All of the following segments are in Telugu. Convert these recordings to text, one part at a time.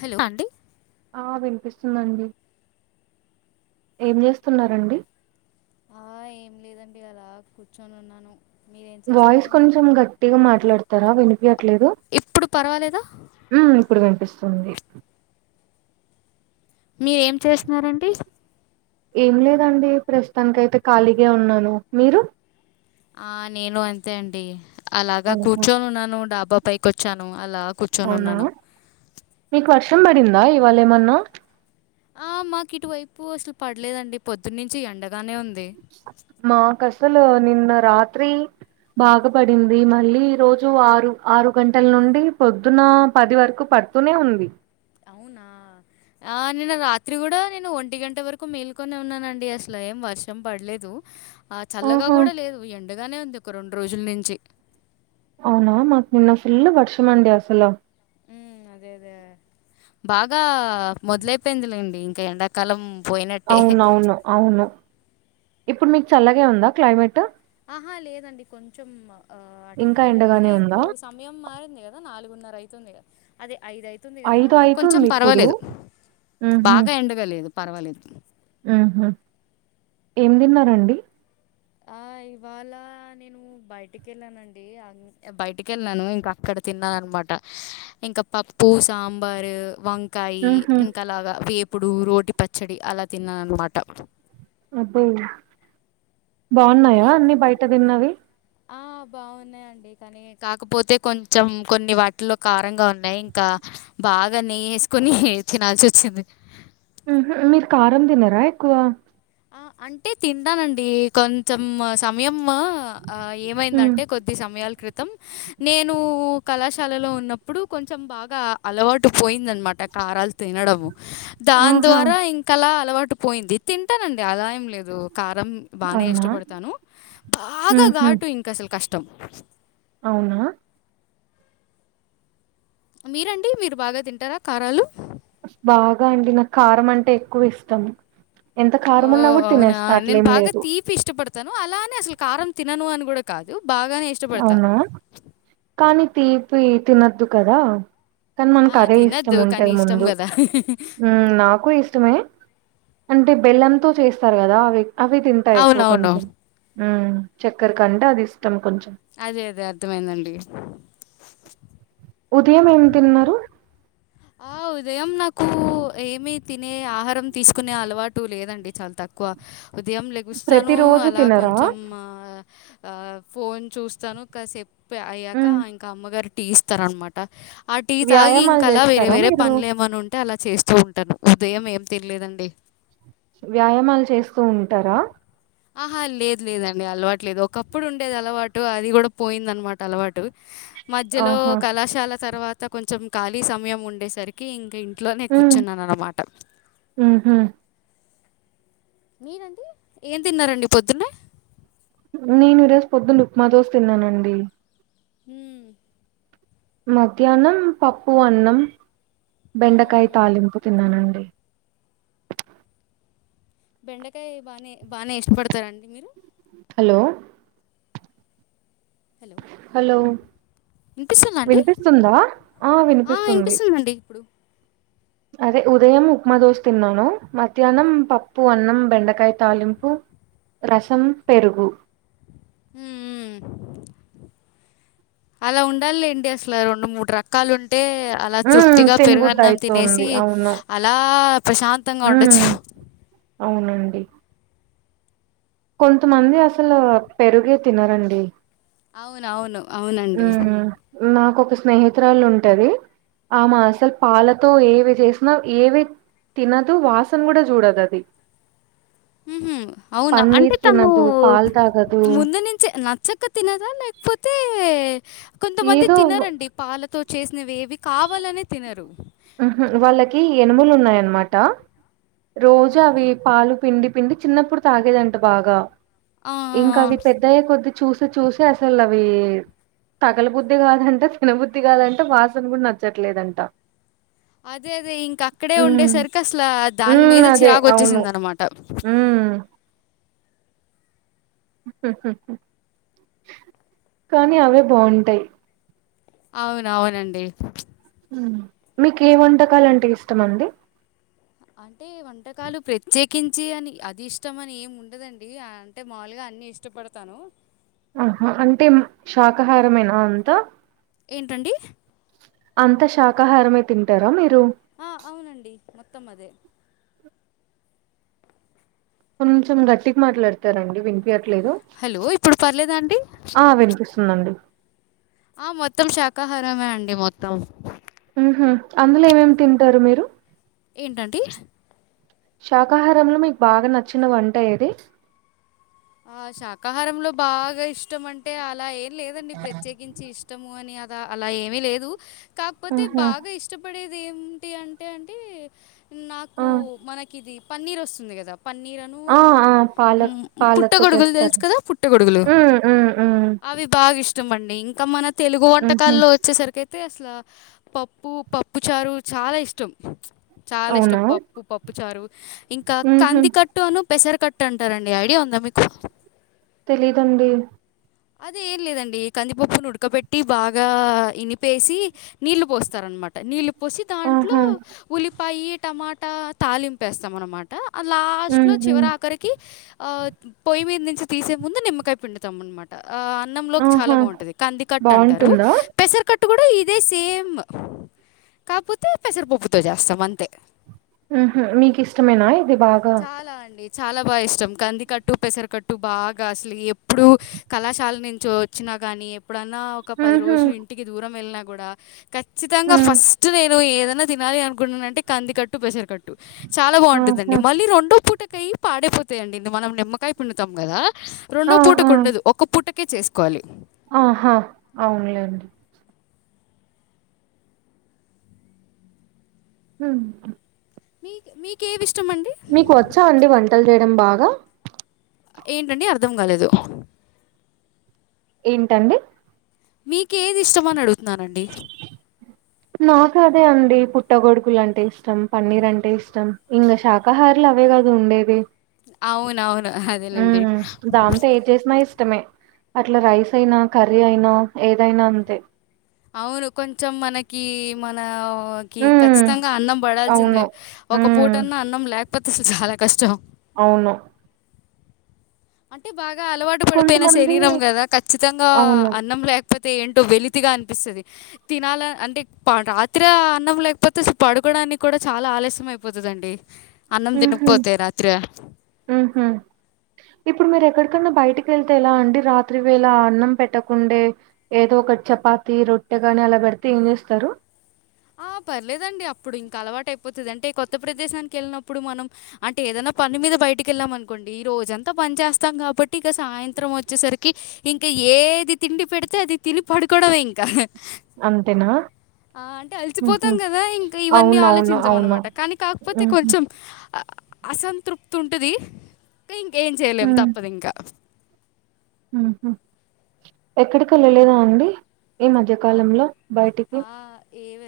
హలో ఆ వినిపిస్తుందండి ఏం జేస్తున్నా రండి ఆ ఏం లేదండి అలా కూర్చొని ఉన్నాను మీరేం వాయిస్ చేస్తున్నారండి కొంచెం గట్టిగా మాట్లాడతారా వినిపీయట్లేదు ఇప్పుడు పర్వాలేదా ఉమ్ ఇప్పుడు వినిపిస్తుంది మీరేం చేస్తున్నారండి ఏం లేదండి ప్రస్తుతానికైతే ఖాళీగా ఉన్నాను మీరు ఆ నేను అంతే అండి అలాగా ఓహో కూర్చొనున్నాను డాబా పైకొచ్చాను అవునా మీకు వర్షం పడిందా ఇవాళేమన్నా ఆ మాకు ఇటువైపు అసలు పడలేదండి పొద్దు నుంచి ఎండగానే ఉంది మా కసలు నిన్న రాత్రి బాగాపడింది మళ్ళీ ఈ రోజు ఆరు ఆరు గంటల్ నుండి పొద్దున పది వరకు పడుతూనే ఉంది అవునా ఆ నిన్న రాత్రి కూడా నేను ఒంటి గంట వరకు మేల్కొనే ఉన్నానండి అసలు ఏం వర్షం పడలేదు ఆ చల్లగా ఆహా కూడా లేదు ఎండగానే ఉంది ఒక రెండు రోజుల నుంచి అవునా మాకు నిన్న ఫుల్ వర్షమండి అసలు ఉమ్ అదే అదే బాగా మొదలైపోయింది లేండి ఇంక ఎండాకాలం పోయినట్టే. అవున అవును అవును ఇప్పుడు మీకు చల్లగే ఉందా క్లైమేట్ ఆహా లేదండి కొంచెం అటు ఇంకా ఇటుగానే ఉంది ఎండగానే ఉందా ఇప్పుడు సమయం మారింది గదా నాలుగున్నరైతుంది గదా అదే ఐదయితుంది కదా ఐదు కొంచెం అయితుంది ఇప్పుడు పర్వాలేదు బాగా ఎండగాలేదు పర్వాలేదు ఉమ్ హూ ఏం తిన్నారండి ఆ ఇవాళ నేను బయటికెళ్ళానండి బయటికెళ్ళాను ఇంక అక్కడ తిన్నాఅన్నమాట ఇంకా పప్పు సాంబారు వం కాయి ఊహూ ఇంకాలాగా వేపుడు రోటి పచ్చడి అలా తిన్నానన్నమాట అబ్బో బావున్నాయా మీరేం అన్ని తిన్నారు బయట తిన్నవి ఆ బావున్నాయంండి కానీ కాకపోతే కొంచెం కొన్ని వాటిల్లో కారంగా ఉన్నాయి ఇంకా బాగా నెయ్యి ఏసుకొని తినాల్సి వచ్చింది ఉమ్ హు మీరు కారం తినరా ఎక్కువ ఆ అంటే తింటానండి కొం చమ్ సమయం ఆ హ్మ్ ఏమైందంటే కొద్ది సమయాల క్రితం నేను కళాశాలలో ఉన్నప్పుడు కొంచెం బాగా అలవాటు పోయిందన్నమాట కారాలు తినడము దాన్ ఆహా! ద్వార ఇంకాలా అలవాటు పోయింది తింటానండి అలా ఏం లేదు కారం బానే అవునా? ఇష్టపడతాను బాగా ఊహూ. ఘాటు ఇంక అసలు కష్టం అవునా మీరండి మీరు బాగా తింటారా కారాలు బాగా అండి నాకు కారం అంటే ఎక్కువ ఇష్టం ఎంత ఓ కారమున్నా కూడతినేస్త అట్లేం లేదు తను అలానే అసలు కారం తినను అని కూడా కాదు బాగానే ఇష్టపడతా అవునా కానీ తీపి తినద్దు కదా కానీ ఆ, మనకు అదే ఇష్టం తినద్దు కానీ ఉంటది ఇష్టం ముందు కదా ఉమ్ నాకు ఇష్టమే అంటే బెల్లంతో చేస్తారు కదా అవి అవి తింటాయి ఎక్కువ అవునవును కొంచెం మ్ చక్కెర కంటే అది ఇష్టం కొంచెం అదే అదే అర్థమైందండి ఉదయం ఏం తిన్నారు ఆ ఉదయం నాకు ఏమిీ తినే ఆహారం తీసుకునే అలవాటు లేదండి చాలా తక్కు కువ ఉదయం ప్రతి లెగుస్తాను రోజు అలా తినరా కొంచెం ఆ ఫోన్ చూస్తాను కాసేపు అయ్యాక హ్మ్ ఇంక అమ్మగారు టీ ఇస్తార అనమాట ఆ టీ తాగి వ్యాయామాలు ఇంక అలా చేస్తారా వేరే మీరు పనులేఏమనన్న ఉంటే అలా చేస్తూ ఉంటాను ఉదయం ఏం తినలేదండి వ్యాయామాలు చేస్తూ ఉంటారా ఆహా లేదు లేదండి అలవాటు లేదు ఒకప్పుడు ఉండేది అలవాటు అది కూడా పోయింద అన్నమాట అలవాటు మధ్యలో ఆహా కళాశాల తర్వాత కొంచెం ఖాళీ సమయం ఉండేసరికి ఇంకా ఇ ఇట్లో నీ హ్మ్ కూర్చున్నాను అన్నమాట ఊహూ మీనండి ఏం తిన్నారండి పొద్దున్నే నేను రోజు పొద్దున్న ఉప్మాదోస తిన్నానండి హమ్ మధ్యాహనం పప్పు అన్నం మ్మ్ మ్మ్ బెండకాయ మ్మ్ తాలింపు తిన్నానండి బెండకాయ బాగానే బాగానే ఇష్టపడతారండి మీరు హలో హలో వినిపిస్తుందా అండి వినిపిస్తుందా ఆ వినిపిస్తుంది వినిపిస్తుందండి ఇప్పుడు అదే ఉదయం ఉప్మా దోశ తిన్నాను మధ్యాహ్నం పప్పు అన్నం బెండకాయ తాలింపు రసం పెరుగు ఉ అలా ఉండాలి ఏంటి అసలు రెండు మూడు రకాలుంట అంటే అలా ఉమ్ తృప్తిగా తినబుద్ధి పెరుగన్నం తినేసి అయితుంది అవును అలా ప్రశాంతంగా ఉమ్ ఉండొచ్చు అవునండి కొంతమంది అసలు పెరుగే తినరండి అవునవును ఉ అవునండి నాకుొక స్నేహితురాళు ఉంటది ఆమా అసలు పాలతో ఏవి చేసిన ఏవి తినదు వాసను కూడా చూడదు అది ఉ అవునా అంటే పన్నీర్ తను తినదు పాలు తాగదు ముందు నుంచే నచ్చక తినదా లేకపోతే కొంతమంది ఏదో తినరండి పాలతో చేసినవి ఏవి కావాలనే తినరు వాళ్ళకి ఎనుములు ఉన్నాయన్నమాట రోజు ఆహా! అవి పాలు పిండి పిండి చిన్నప్పుడు తాగేదంట బాగా ఆ! ఆ! ఇంకా ఆ! అవి పెద్దయ్య కొద్ది చూస చూసి అసలు అవి సగల బుద్ధి కాదంటే తినబుద్ధి కాదంటే వాసన కూడా నచ్చట్లేదంట అదే అదే ఇంక అక్కడే ఉండే ఉమ్ సరికి అసలు దాని ఉమ్ మీద అదే చిరాగ అవును వచ్చేసింది అనమాట ఉమ్ కానీ అవే బాగుంటాయి అవున అవునండి మీకు ఏ వంటకాలు అంటే ఇష్టమ అండి అంటే వంటకాలు ప్రత్యేకించి అని అది ఇష్టం అని ఏమి ఉండదండి అంటే మాములుగా అన్నిీ ఇష్టపడతాను ఆహా అంటే శాకాహారమేనా అంతా ఏంటండి అంత శాకాహారమే తింటారా మీరు ఆ అవునండి మొత్తం అదే కొంచెం గట్టికి మాట్లాడతారండి వింట ట్లేదు హలో! ఇప్పుడు పర్లేదా అండి? ఆ వినిపిస్తుందండి ఆ మొత్తం శాకాహారమే అండి మొత్తం ఉహ అందులో ఏమేమి తింటారు మీరు ఏంటండి శాకాహారంలో మీకు బాగా నచ్చిన వంట ఏది ఆ శాకాహారంలో బాగా ఇష్టం అంటే అలా లేదండి ప్రత్యేకించి ఇష్టము అని అద అలా ఏమి లేదు కాకపోతే ఆహా! బాగా ఇష్టపడేది ఏంటి అంటే అంటే నాకు ఆ! మనకి ఇది పన్నీర్ వస్తుంది కదా పన్నీర్ను ఆ! ఆ! పాలక్ పుట్ పుట్ట పాలతో గొడుగులు తెలుసు చేస్తారు. కదా పుట్ట గొడుగులు హ్మ్. హ్మ్. హ్మ్. అవి బాగా ఇష్టం అండి ఇంకా మన తెలుగు హుహు. వంటకాల్లో వచ్చేసరికితే అంటే అసల పప్పు పప్పు చారు చాలా ఇష్టం చాలా ఇష్టం అవునా? పప్పు పప్పు చారు ఇంకా హుహు. కందికట్టు అను పెసర్ కట్ అంటారండి ఐడియా ఉందా మీకు తెలీదన్‌డి అదే ఏం లేదండి కందిపప్పును ఉడకపెట్టి బాగా ఇనిపేసి నీళ్లు పోస్తారు మాట నీళ్లు పోసి దాంట్లో ఆహా! ఉల్లిపాయి టమాటా తాలింపేస్తాం అనమాట హ్మ్. లాస్ట్లో హ్మ్. చివరి ఆఖరికి ఆ పొయ్యి మీద నుంచి తీసే ముందు నిమ్మకాయ పిండుతాం అనమాట ఆ అన్నం లోకి చాలా ఆహా! బాగుంటది కందికట్ అంటారు బావుంటుందా? పెసర్ కట్ ఇట్ కూడా ఇదే సేమ్ కాకపోతే పెసరపప్పుతో చేస్తాం అంతే ఉహు మీకు ఇష్టమేనా ఇది బాగా చాలా అండి చాలా బా ఇష్టం కందికట్టు, పెసరకట్టు బాగా అసలు ఎప్పుడు కళాశాల నుంచి వచ్చినా గానీ ఎప్పుడన్నా ఒక పది హుహు. రోజులు ఇంటికి దూరం వెళ్ళినా కూడా ఖచ్చితంగా హ్మ్. ఫస్ట్ నేను ఏదైన్నా తినాలి అనుకుంటున్నానంటే కందికట్టు పెసర్కట్టు చాలా ఆహా! బాగుంటుందండి మళ్ళీ రెండో పుట్ పూటకాయ పాడైపోతాయిండి ఇ మనం నిమ్మకాయ పిడుతాం కదా ఆ! రెండో ఆ! పూటకు ఉండదు ఒక ఒక పుటకే చేసుకోవాలి ఆహా అవునులేండి ఉ మీ మీక్ మీకు వచ్చా అండి వంటలు చేయడం బాగా ఏంటండి అర్థం కాలేదు ఏంటండి మీకేది ఇష్టమని అడుగుతున్నానండి నాకు అదే అండి పుట్టగొడుకులు అంటే ఇష్టం పన్నీర్ అంటే ఇష్టం ఇంకా శాకాహారులు అవేగా కదు ఉండేది అవునవును అదేలేండి ఉ దాంతో ఏ చేసినాయి ఇష్టమే అట్లా రైస్ అయినా కర్రీ అయినా ఏదైనా అంతే అవును కొంచెం మనకి మన ఓ మ్మ్ ఖచ్చితంగా అన్నం అవును పడాల్సిందే ఒక పూట మ్మ్ అన్న అన్నం లేకపోతే అసలు చాలా కష్టం అవును అంటే బాగా అలవాటు పడిపోయిన కొంతమంది శరీరం కదా ఖచ్చితంగా అవును అన్నం లేక పోతే ఏంటో వెలితిగా అనిపిస్తుంది తినాల అంటే రాత్ర అన్నం లేకపోతే పడు కోడానికి కూడా చాలా ఆలస్యం అయిపోతుందండి అన్నం మ్హూ తినకపోతే రాత్రి మ్హూ ఇప్పుడు మీరు ఎక్కడికన్నా బయటకి వెళ్తే ఎలా అండి రాత్రి వేళ అన్నం పెట్టకుండే ఏదో ఒకటి చెప్ చపాతి, రొట్టె కాని అలా పెడితే ఏం చేస్తారు ఆ పర్లేదండి అప్పుడు ఇంకా అలవాటు అయిపోతుంది అంటే కొత్త ప్రదేశానికి వెళ్ళినప్పుడు మనం అంటే ఏదన్నా పని మీద బయటకెళ్ళాం అనుకోండి ఈ రోజంత పని చేస్తాం కాబట్టి ఇక సాయంత్రం వచ్చేసరికి ఇంక ఏది తిండి పెడితే అది తిని పడుకోవడమే ఇంకా అంతేనా మ్హూ కలిసిపోతాం కదా ఇంకా ఇవన్నీ అవునవును ఆలోచించాం అవును అనమాట కానీ కాకపోతే మ్హూ కొంచెం అసంతృప్తి ఉంటది ఇంకేం చేయలేము తప్పదు ఇంకా ఎక్కడికి వెళ్ళలేదా అండి ఈ మధ్య కాలంలో బయటికి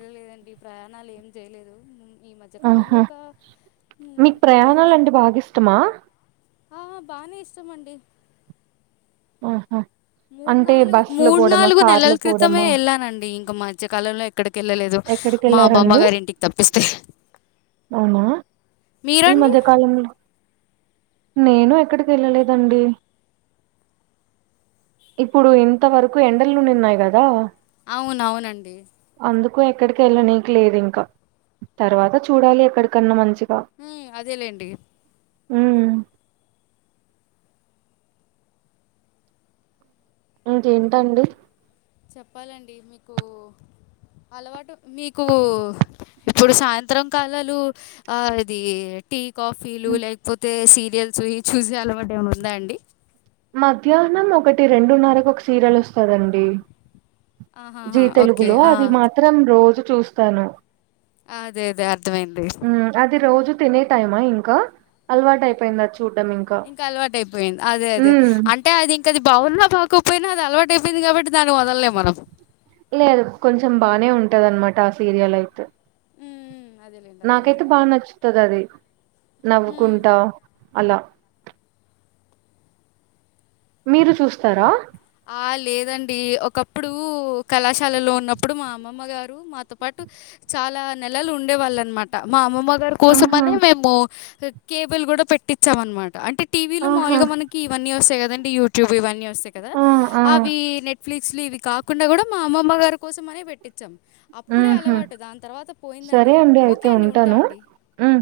లేదండి ప్రయాణాలు ఏం చేయలేదు ఈ మధ్య కాలంలో ఆహా ఒక హ్మ్. మీకు ప్రయాణాలంటే బాగా ఇష్టమా ఆ బానే ఇష్టం అండి ఉహు మూడు నాలుగు మూడు నాలుగు నెలల కార్‌లో క్రితమే పోవడమా? వెళ్ళానండి ఇంకా మధ్యకాలంలో ఎక్కడికి వెళ్ళలేదు మా అమ్మమ్మ ఎక్కడికెళ్లారండి? గారి ఇంటికి తప్పిస్తే అవునా! ఈ మీరండి? మధ్య కాలంలో నేను ఎక్కడికి వెళ్ళలేదండి ఇప్పుడు ఇంత వరకు ఎండలు ఉండిన్నాయి కదా అవును అవునండి ఎ ఎక్కడికి వెళ్ళనికి లేదు ఇంకా తర్వాత చూడాలి ఎక్కడికన్నా మంచి ఉ అదే లేండి ఉ ఇంకేంటండి చెప్పాలండి మీకు అలవాటు మీకు ఇప్పుడు సాయంత్రం కాలాలు ఆ ఇది టీ కాఫీలు హ్మ్. లేకపోతే సీరియల్స్ ఇవి చూసే అలవాటు ఏమన్న ఉందా అండి మధ్యాహ్నం ఒకటి రెండున్నరకు ఒక సీరియల్ వస్తదండి జీ ఆహాహా! ఓకే. తెలుగులో ఆ! అది మాత్రం రోజు చూస్తాను అదే అదే అర్థమైంది మ్మ్ అది రోజు తినే టైమా ఇంకా అలవాటు అయిపోయిందచ్చు ఇంకా అలవాట అయిపోయింది అదే అదే మ్మ్ అట్టే అది ఇంక అది బాగున్నా బాకపోయినా అది అలవాట అయిపోయింది కాబట్టి దాన్ని వదలలేం మనం లేదు కొంచెం బానే ఉ టది అనమాట ఆ సీరియల్ అయితే ఉమ్, అదేలేండి నాకైతే అర్థమైంది బాగా నచ్చుతది అది ఉమ్. నవ్వుకుంటా అలా మీరు చూస్తారా ఆ లేదండి ఒకప్పుడు కళాశాలలో ఉన్నప్పుడు మా అమ్మమ్మ గారు మాతో పాటు చాలా నెలలు ఉండే వాళ్ళు అనమాట మా అమ్మమ్మ గారి ఆహా కోసమనే మేము కేబుల్ కూడా పెట్టించాం అనమాట అంటే టీవీ లో ఆహా మాములుగా మనకి ఇవన్నీ వస్తాయి కదండి యూట్యూబ్ ఇవన్నీ వస్తాయి కదా ఆ ఆ అవి నెట్ఫ్లిక్స్ లు ఇవి కాకుండా కూడా మా అమ్మమ్మ గారి కోసం అనే పెట్టించాం అప్పుడే మ్మ్హ్ అలవాటు దాని తర్వాత పోయిందండి సరే అండి అలవాటు అయితే ఓకే అండి ఉంటా ఉంటాను అండి మ్మ్